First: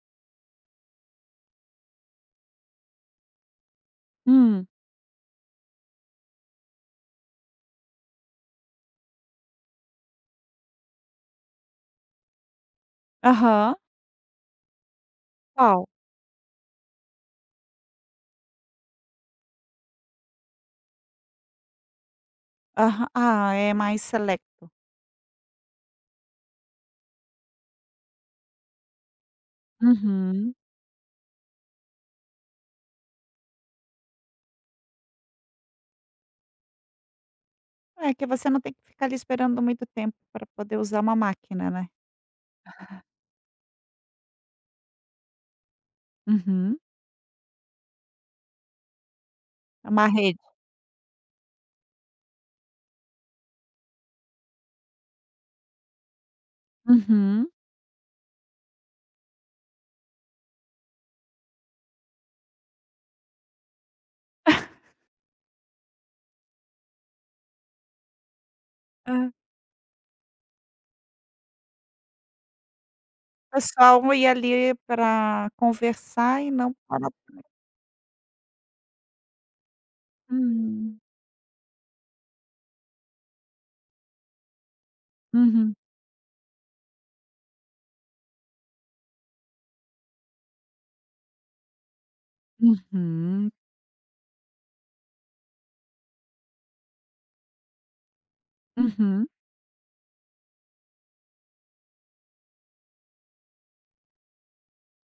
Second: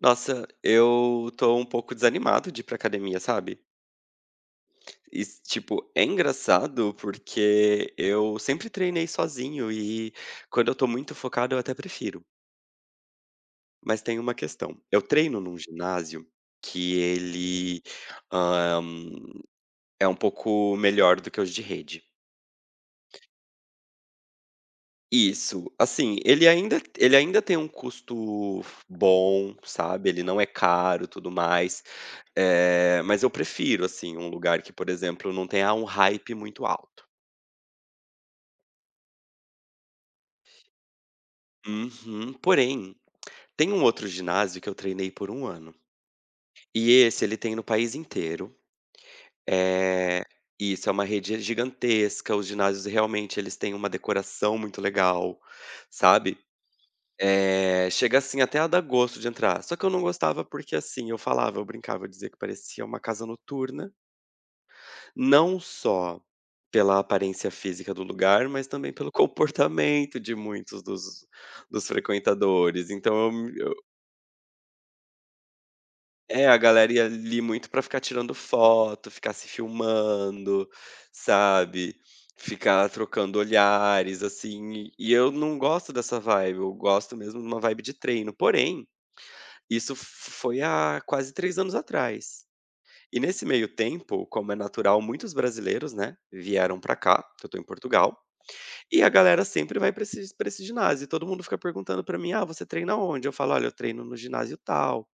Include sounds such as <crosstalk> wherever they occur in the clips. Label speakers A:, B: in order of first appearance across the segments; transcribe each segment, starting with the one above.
A: Nossa, eu tô um pouco desanimado de ir pra academia, sabe.
B: Hum.
A: E is tipo é engraçado porque eu sempre treinei sozinho e quando eu tô muito focado eu até prefiro.
B: Aham.
A: Mas tem uma questão, eu treino em um
B: Qual?
A: ginásio que ele, hã, é um pouco melhor do que os de rede.
B: Aha ah, é mais selecto.
A: Isso, assim, ele ainda ele ainda tem um custo bom, sabe, ele não é
B: Uhum.
A: caro, tudo mais. Eh, mas eu prefiro, assim, um lugar que por exemplo, não tenha um hype muito alto.
B: É que você não tem que ficar ali esperando muito tempo pra poder usar uma máquina, né.
A: Uhum. Porém, tem um outro ginásio que eu treinei por 1 ano
B: Uhum.
A: e esse ele tem no país inteiro.
B: É uma
A: Eh
B: rede?
A: isso, é uma rede gigantesca, os ginásios realmente eles têm uma decoração muito legal, sabe,
B: Uhum.
A: eh, chega, assim, até a dar gosto de entrar. Só que eu não gostava porque, assim, eu falava, eu brincava, eu dizia que parecia uma casa noturna.
B: <chuckles>
A: Não só pela aparência física do lugar, mas também pelo
B: Hã.
A: comportamento de muitos dos, dos frequentadores, então eu me eu
B: Pessoal ia ali pra conversar
A: É,
B: e
A: a
B: não
A: galera ia
B: para.
A: a ali
B: <unintelligible>
A: muito pra ficar tirando foto, ficar se filmando,
B: Hum.
A: sabe, ficar trocando olhares, assim, e eu não
B: Uhum.
A: gosto dessa vibe, eu gosto mesmo de uma vibe de treino. Porém, isso f foi há quase 3 anos atrás e nesse
B: Uhum.
A: meio tempo, como é natural muitos brasileiros, né, vieram pra cá, que eu tô em Portugal, e a
B: Uhum.
A: galera sempre vai pra esses pra esse ginásio, e todo mundo fica perguntando pra mim: "Ah, você treina onde?", eu falo: "Olha, eu treino no ginásio tal".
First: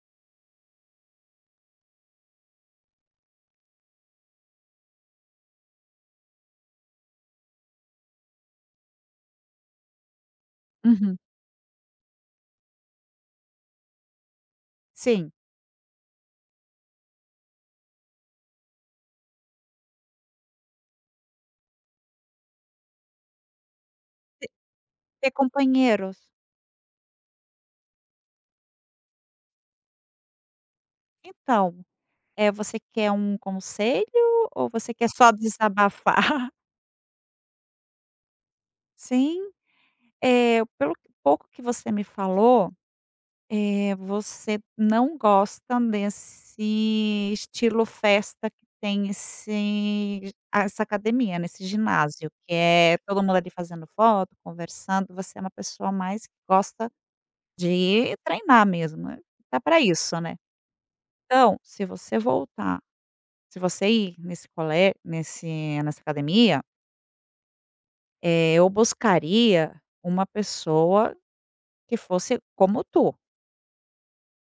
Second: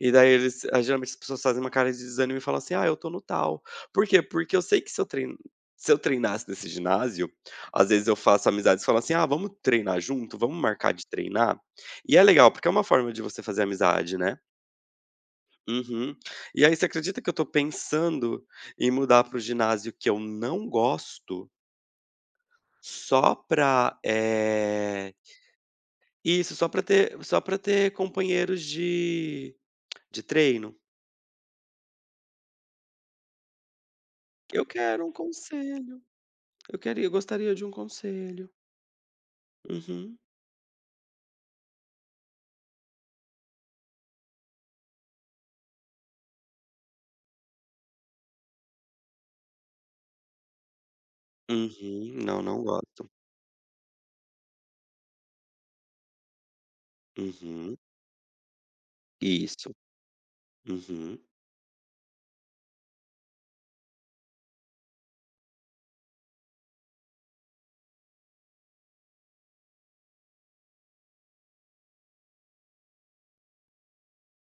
A: E daí eles geralmente as pessoas fazem uma cara de desânimo e falam assim: "Ah, eu tô no tal". Por quê? Porque eu sei que, se eu tre se eu treinasse nesse ginásio, às vezes eu faço amizades, falam assim: "Ah, vamos treinar junto, vamo marcar de
B: Uhum.
A: treinar?". E é legal, porque é uma forma de você fazer amizade, né.
B: Sim.
A: Uhum, e aí você acredita que eu tô pensando em mudar para o ginásio que eu não gosto só pra
B: Ter
A: eh
B: ter companheiros?
A: Isso, só pra ter só pra ter companheiros de <clicks tongue> de treino.
B: Então, eh, você quer um conselho
A: Eu
B: ou você
A: quero
B: quer
A: um
B: só
A: conselho,
B: desabafar? <laughs>
A: eu queria eu gostaria de um conselho.
B: Sim,
A: Uhum.
B: eh, pelo que pouco que você me falou, eh, você não gosta desse estilo festa que tem esse a essa academia, né, esse
A: Uhum.
B: ginásio.
A: Não,
B: Que
A: não
B: é
A: gosto.
B: todo mundo ali fazendo foto, conversando, você é uma pessoa mais que gosta de
A: Uhum.
B: ir treinar mesmo, né. Tá
A: Isso,
B: pra isso, né.
A: uhum.
B: Então, se você voltar, se você ir nesse cole nesse nessa academia eh, eu buscaria uma pessoa que fosse como tu.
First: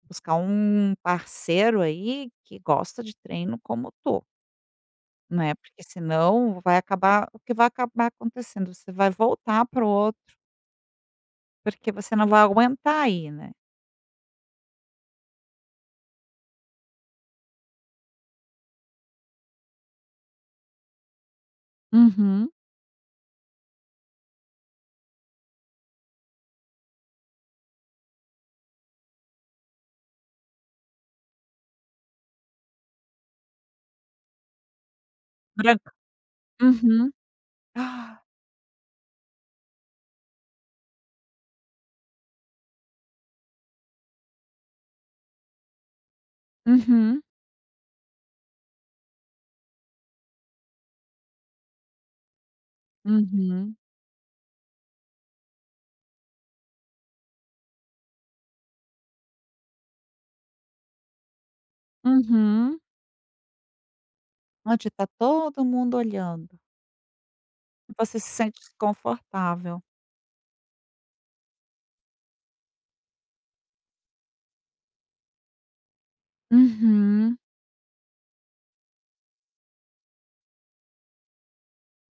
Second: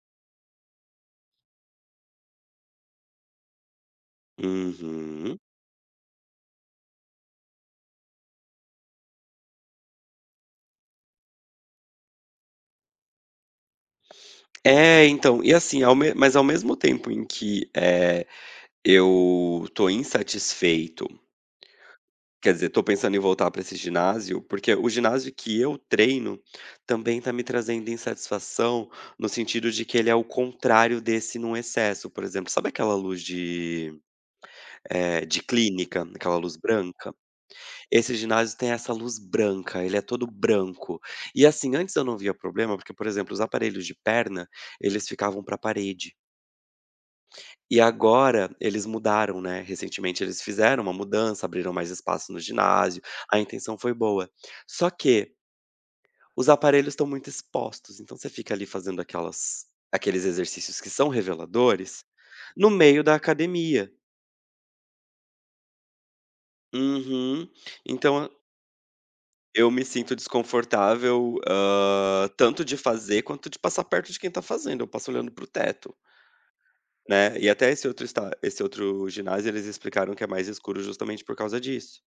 B: Buscar um parceiro aí que gosta de treino como tu.
A: Uhum.
B: Não é, porque se não vai acabar o que vai acabar acontecendo, você vai voltar para o outro. Porque você não vai aguentar ir, né.
A: É. Então, e assim, ao me mas ao mesmo tempo em que, eh, eu tô insatisfeito
B: Uhum.
A: quer dizer, tô pensando em voltar pra esse ginásio. Porque o ginásio que eu treino também tá me trazendo insatisfação, no sentido de que ele é o contrário desse, num, excesso. Por exemplo, sabe aquela luz de, eh, de
B: Branca.
A: clínica? Aquela luz
B: Uhum.
A: branca? Esse
B: <gasps>
A: ginásio tem essa luz branca. Ele é todo branco. E assim, antes eu não via problema, porque, por exemplo, os aparelhos de perna, eles ficavam para a parede.
B: Uhum.
A: E agora eles mudaram, né. Recentemente eles fizeram uma mudança. Abriram mais espaço no ginásio. A
B: Uhum.
A: intenção foi boa. Só que os aparelhos estão muito expostos. Então, você fica ali fazendo aquelas aqueles exercícios que são reveladores, no
B: Uhum.
A: meio da academia.
B: Onde tá todo mundo olhando.
A: Uhum.
B: E
A: Então,
B: você se
A: a
B: sente
A: eu
B: desconfortável.
A: me sinto desconfortável, hã, tanto de fazer quanto de passar perto de quem tá fazendo. Eu passo olhando para o teto.
B: Uhum.
A: Né. E até esse outro está esse outro ginásio, eles explicaram que é mais escuro justamente por causa disso.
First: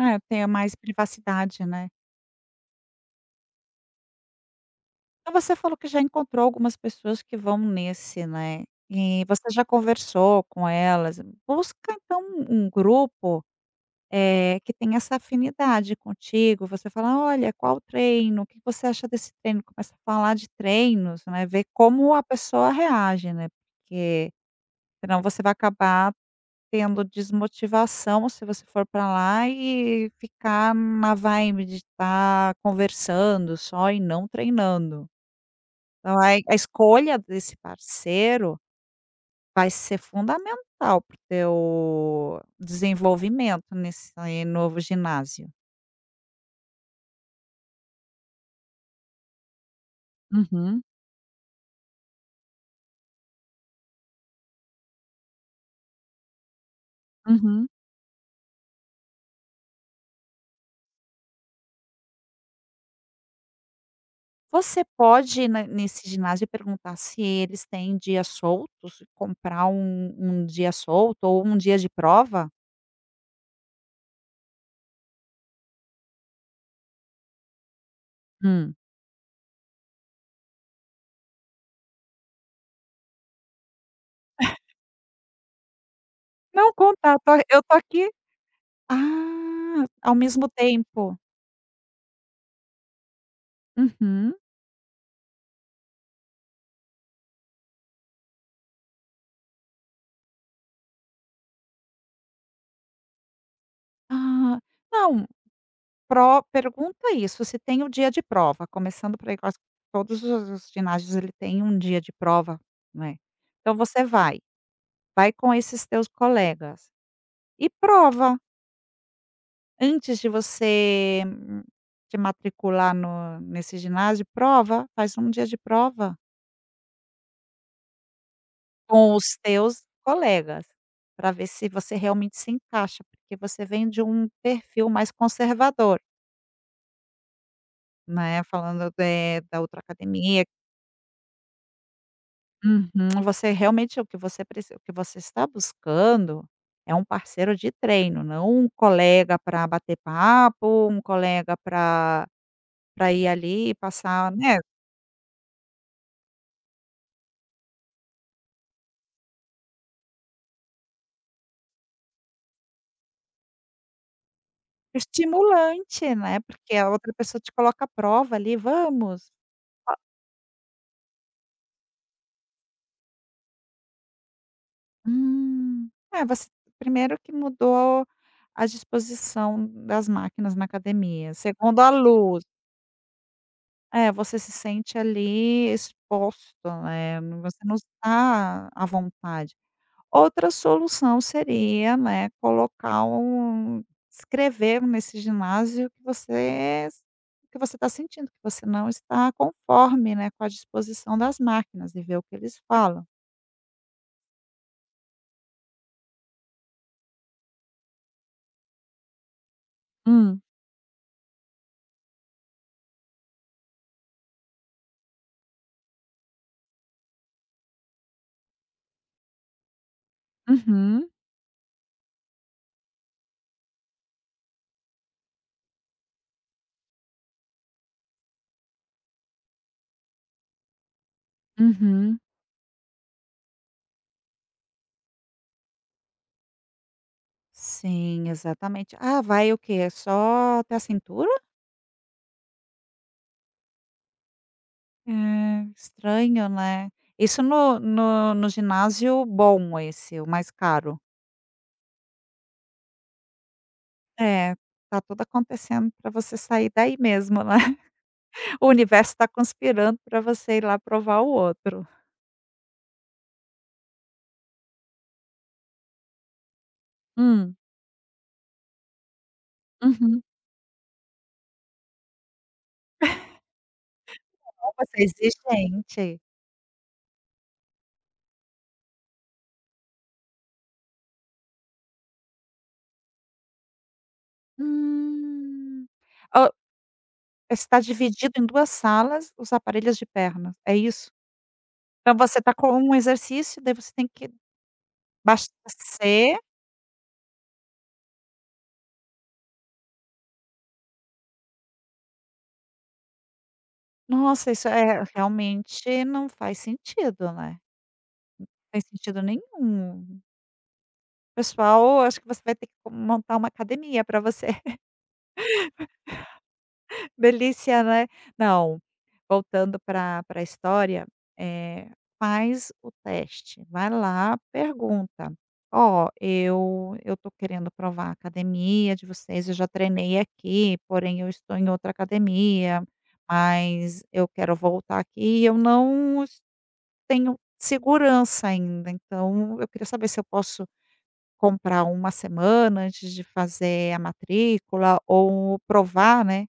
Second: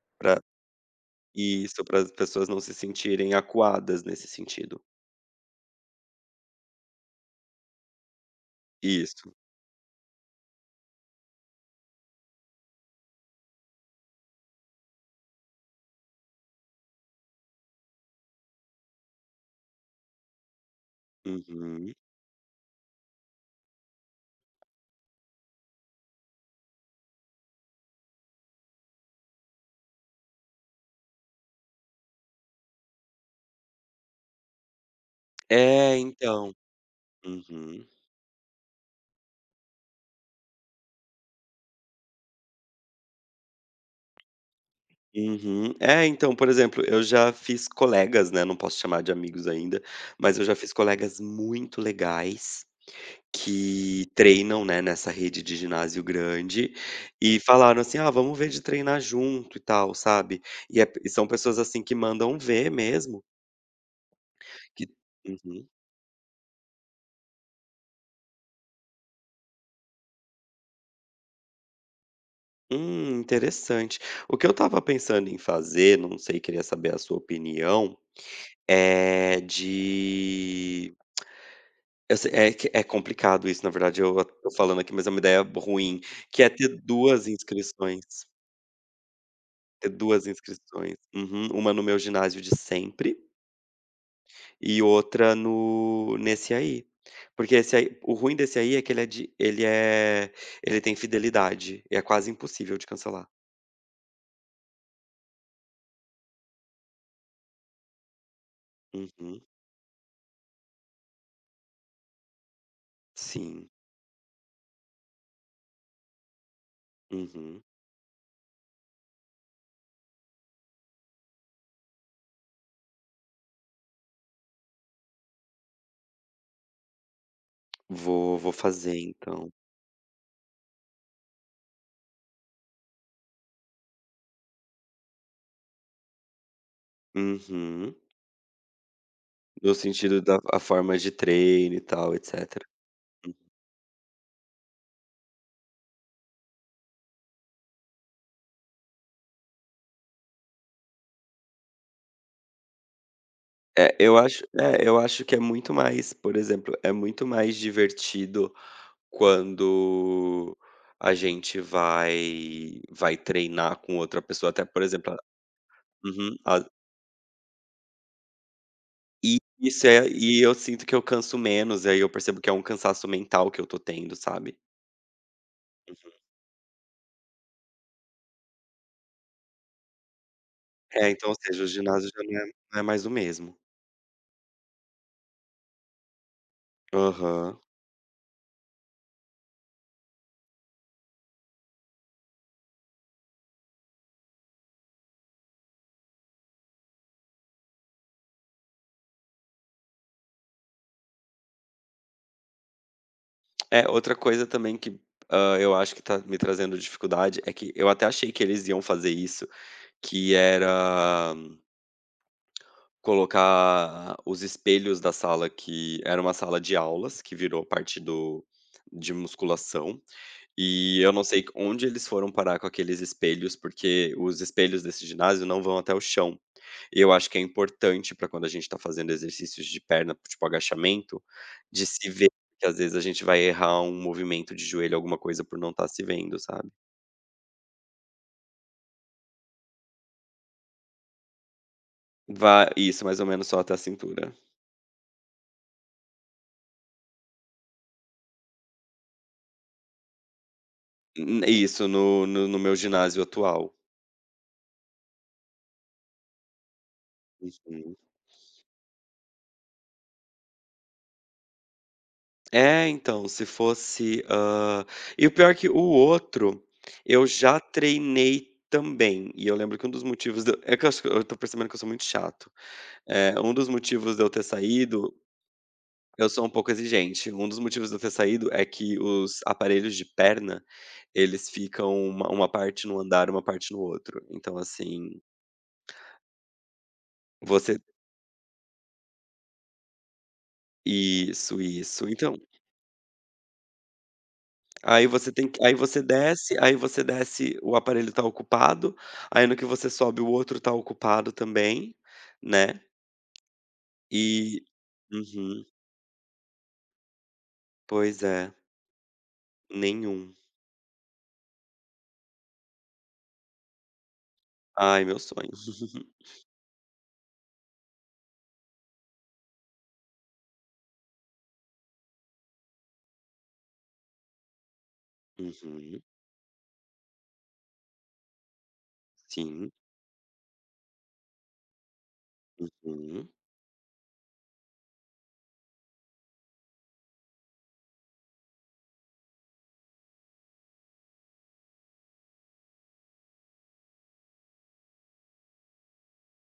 B: É,
A: Pra
B: tenha mais privacidade,
A: isso,
B: né.
A: para as pessoas não se sentirem acuadas nesse sentido.
B: Mas você falou que já encontrou algumas pessoas que vão nesse, né, e
A: Isso.
B: você já conversou com elas. Busca então, um um grupo, eh, que tenha essa afinidade contigo, você fala: "Olha, qual o treino? O que você acha desse treino?". Começa a falar de treinos, não é, ver
A: Uhum.
B: como a pessoa reage, né. Porque senão você vai acabar tendo desmotivação, se você for pra lá e ficar na vibe de tá conversando só e não treinando.
A: É,
B: Então a
A: então
B: a escolha desse
A: uhum.
B: parceiro vai ser fundamental para o teu desenvolvimento nesse novo ginásio.
A: Uhum. É então, por exemplo, eu já fiz colegas, né, não posso chamar de amigos ainda, mas eu já fiz
B: Uhum.
A: colegas muito legais que treinam, né, nessa rede de ginásio grande e
B: Uhum.
A: falaram assim: "Ah, vamo ver de treinar junto e tal", sabe, e é e são pessoas assim que mandam ver mesmo.
B: Você
A: Que
B: pode na
A: uhum.
B: nesse ginásio perguntar se eles têm dias soltos, comprar um um dia solto ou um dia de prova.
A: Hum interessante, o que eu tava pensando em fazer, não sei, queria saber a sua opinião,
B: Hum.
A: é de eu se é que é complicado isso, na verdade, eu a tô
B: <chuckles>
A: falando aqui, mas é uma ideia ruim, que é ter
B: Não contar
A: 2
B: tar eu tô
A: inscrições.
B: aqui. Ah,
A: Ter
B: ao
A: 2
B: mesmo
A: inscrições,
B: tempo?
A: uhum, uma no meu ginásio de sempre
B: Uhum.
A: e outra no nesse aí, porque esse aí o ruim desse aí é que ele é de ele é ele tem fidelidade e é quase impossível de cancelar.
B: Ah, não! Pro pergunta isso, se tem o dia de prova, começando por, aí,
A: Uhum.
B: que acho que todos os os ginásios, ele tem 1 dia de prova, né,
A: Sim.
B: então, você vai, vai com esses teus colegas
A: Uhum.
B: e prova. Antes de você, hum hum te matricular no nesse ginásio, prova, faz um dia de prova.
A: Vou, vou fazer,
B: Com os
A: então. Hum.
B: teus colegas, pra ver se você realmente se encaixa, porque você vem de um perfil mais conservador
A: Uhum.
B: né, falando, eh, da
A: Do
B: outra
A: sentido da
B: academia
A: a forma de treino, e tal, etc.
B: Uhum, você realmente o que você preci o que você está buscando é um parceiro de treino, não um colega pra bater papo, um colega pra pra ir, ali,
A: É, eu
B: passar
A: acho
B: né?
A: é, eu acho que é muito mais por exemplo, é muito mais divertido quando a gente vai vai treinar com outra pessoa, até por exemplo a
B: Estimulante,
A: uhum,
B: né,
A: a
B: porque a outra pessoa te coloca à prova, ali, vamos,
A: E isso
B: o
A: é e e eu sinto que eu canso menos, aí, eu percebo que é um cansaço mental que eu tô tendo, sabe?
B: Hum,
A: Uhum.
B: é, você 1° que mudou a disposição das máquinas na
A: É, então,
B: academia,
A: ou seja, o
B: 2° a
A: ginásio já não
B: luz.
A: é não é mais o mesmo.
B: É, você se sente ali exposto, né. No você
A: Aham.
B: não está à vontade, outra solução seria, né, colocar um escrever nesse ginásio que você é s o que você tá sentindo, que você não está conforme, né, com a disposição das máquinas e ver o que eles falam.
A: É, outra coisa também que, hã, eu acho que tá me trazendo dificuldade é que eu até achei que eles iam fazer isso, que
B: Hum.
A: era colocar os espelhos da sala, que era uma sala de aulas, que virou parte do de musculação. E
B: Uhum.
A: eu não sei onde eles foram parar com aqueles espelhos, porque os espelhos desse ginásio não vão até o chão. E eu acho que é importante, pra quando a gente tá fazendo exercícios de perna, tipo agachamento, se
B: Uhum.
A: ver, que às vezes a gente vai errar um movimento de joelho, alguma coisa, por não tá se vendo, sabe.
B: Sim, exatamente. Ah, vai o quê? É só até a cintura?
A: Va isso, mais ou menos só até a cintura.
B: É, estranho, né. Isso no no no ginásio bom, esse, o mais caro?
A: N Isso no no no meu ginásio atual.
B: É, tá tudo acontecendo pra você sair daí mesmo, né,
A: Uhum.
B: <chuckles> o universo tá conspirando pra você ir lá provar o outro.
A: É, então, se fosse hã, e o pior é que o outro, eu
B: Hum.
A: já treinei também. E eu lembro que um dos
B: Uhum.
A: motivos d é que eu acho que eu tô percebendo que eu sou muito chato. É,
B: <chuckles>
A: um dos motivos de eu ter
B: <unintelligible> Você é
A: saído
B: exigente.
A: eu sou um pouco exigente, um dos motivos de eu ter saído é que os aparelhos de perna, eles ficam uma uma parte num andar, uma parte no outro. Então assim
B: Hum, o
A: você
B: está dividido em 2 salas os aparelhos de perna, é isso?
A: Isso, isso.
B: Então,
A: Então
B: você tá com um exercício, daí você tem que
A: aí você tem que aí você
B: abastecer
A: desce aí você desce, o aparelho tá ocupado, aí no que você sobe, o outro tá ocupado também, né,
B: Nossa,
A: e
B: isso é
A: uhum.
B: realmente não faz sentido, né, não
A: Pois é.
B: faz sentido nenhum.
A: Nenhum.
B: Pessoal, ou acho que você vai ter que com montar uma academia pra você. <chuckles>
A: Ai, meu sonho. <chuckles>
B: Delícia, né. Não, voltando pra pra história, eh, faz o teste, vai lá, pergunta:
A: Uhum.
B: "Ó, eu eu tô querendo provar a academia de vocês, eu já
A: Sim.
B: treinei aqui, porém, eu estou em outra academia,
A: Uhum.
B: mas eu quero voltar aqui e eu não, es tenho segurança ainda, então, eu queria saber se eu posso comprar 1 semana antes de fazer a matrícula ou provar, né,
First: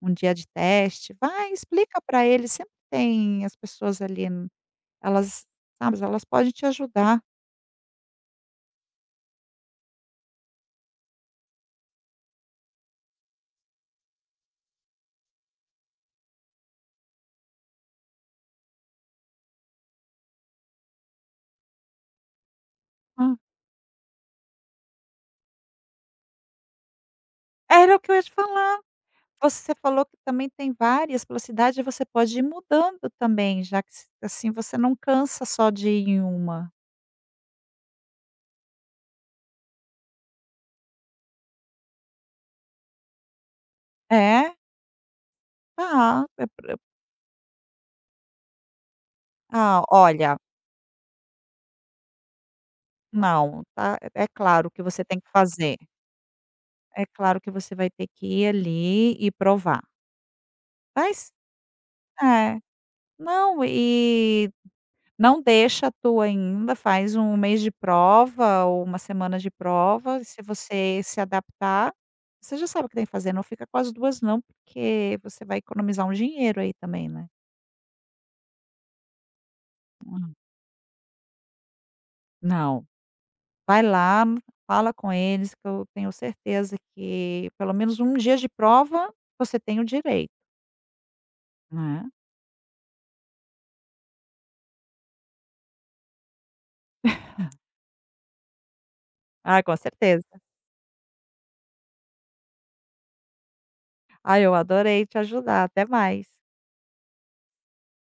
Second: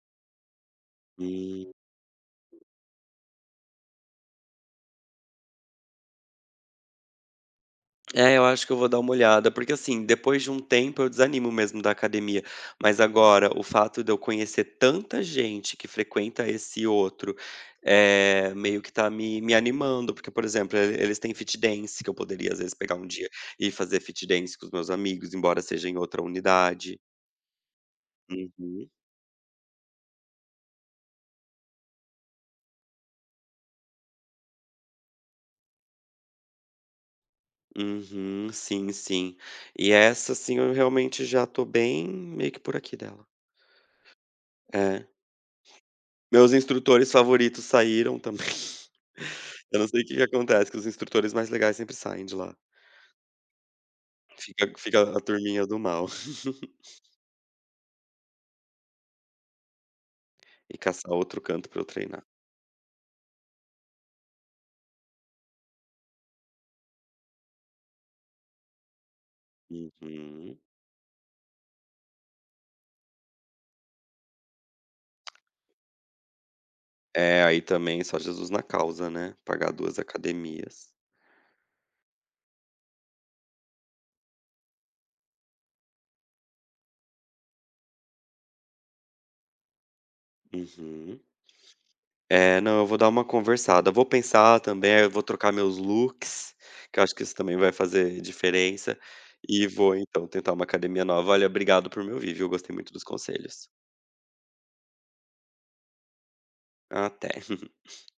B: 1 dia de teste". Vai,
A: Hum.
B: explica pra eles, sempre tem as pessoas ali, n elas Tá, mas elas podem te ajudar.
A: É, eu acho que eu vou dar uma olhada, porque, assim, depois de um tempo eu desanimo mesmo da academia, mas agora o fato de eu conhecer tanta gente que frequenta esse outro, eh, meio que tá me me animando. Porque, por exemplo, e eles têm fit dance que eu poderia, às vezes, pegar um dia
B: Hã.
A: e fazer fit dance com os meus amigos, embora seja em outra unidade.
B: Era o que eu ia te falar.
A: Uhum.
B: Você falou que também tem várias pela cidade, você pode ir mudando também, já que s assim, você não cansa só de ir em uma.
A: Uhum, sim, sim. E essa sim, eu realmente já tô bem meio que "por aqui" dela.
B: É?
A: É.
B: Ah, é
A: Meus
B: <unintelligible>
A: instrutores favoritos saíram também. <chuckles> Eu
B: Ó,
A: não sei o que que
B: olha
A: acontece, que os instrutores mais legais sempre saem de lá.
B: Não, tá. É é claro
A: Fica
B: que
A: fica
B: você tem
A: a
B: que
A: turminha
B: fazer.
A: do mal. <chuckles>
B: É claro que você vai ter que ir ali e provar.
A: E caçar
B: Mas
A: outro canto pra eu treinar.
B: é, não e não deixa a tua ainda. Faz 1, mês de prova ou 1, semana de prova. Se
A: Uhum.
B: você se adaptar, você já sabe o que tem que fazer. Não fica com as 2, não, porque você vai economizar um dinheiro aí também, né.
A: É, aí também só Jesus na causa, né, pagar 2
B: Hã.
A: academias.
B: Não, vai lá, fala com eles que eu tenho certeza que pelo menos 1 dia de prova você tem o direito.
A: Uhum.
B: Né.
A: É, não, eu vou dar uma conversada. Vou pensar também. Eu vou trocar meus looks, que eu acho que isso também
B: <chuckles>
A: vai fazer diferença,
B: Ah,
A: e
B: com
A: vou então
B: certeza.
A: tentar uma academia nova. Valeu, obrigado por me ouvir, viu. Gostei muito dos conselhos.
B: Ai, eu adorei te ajudar. Até mais.
A: Até. <chuckles>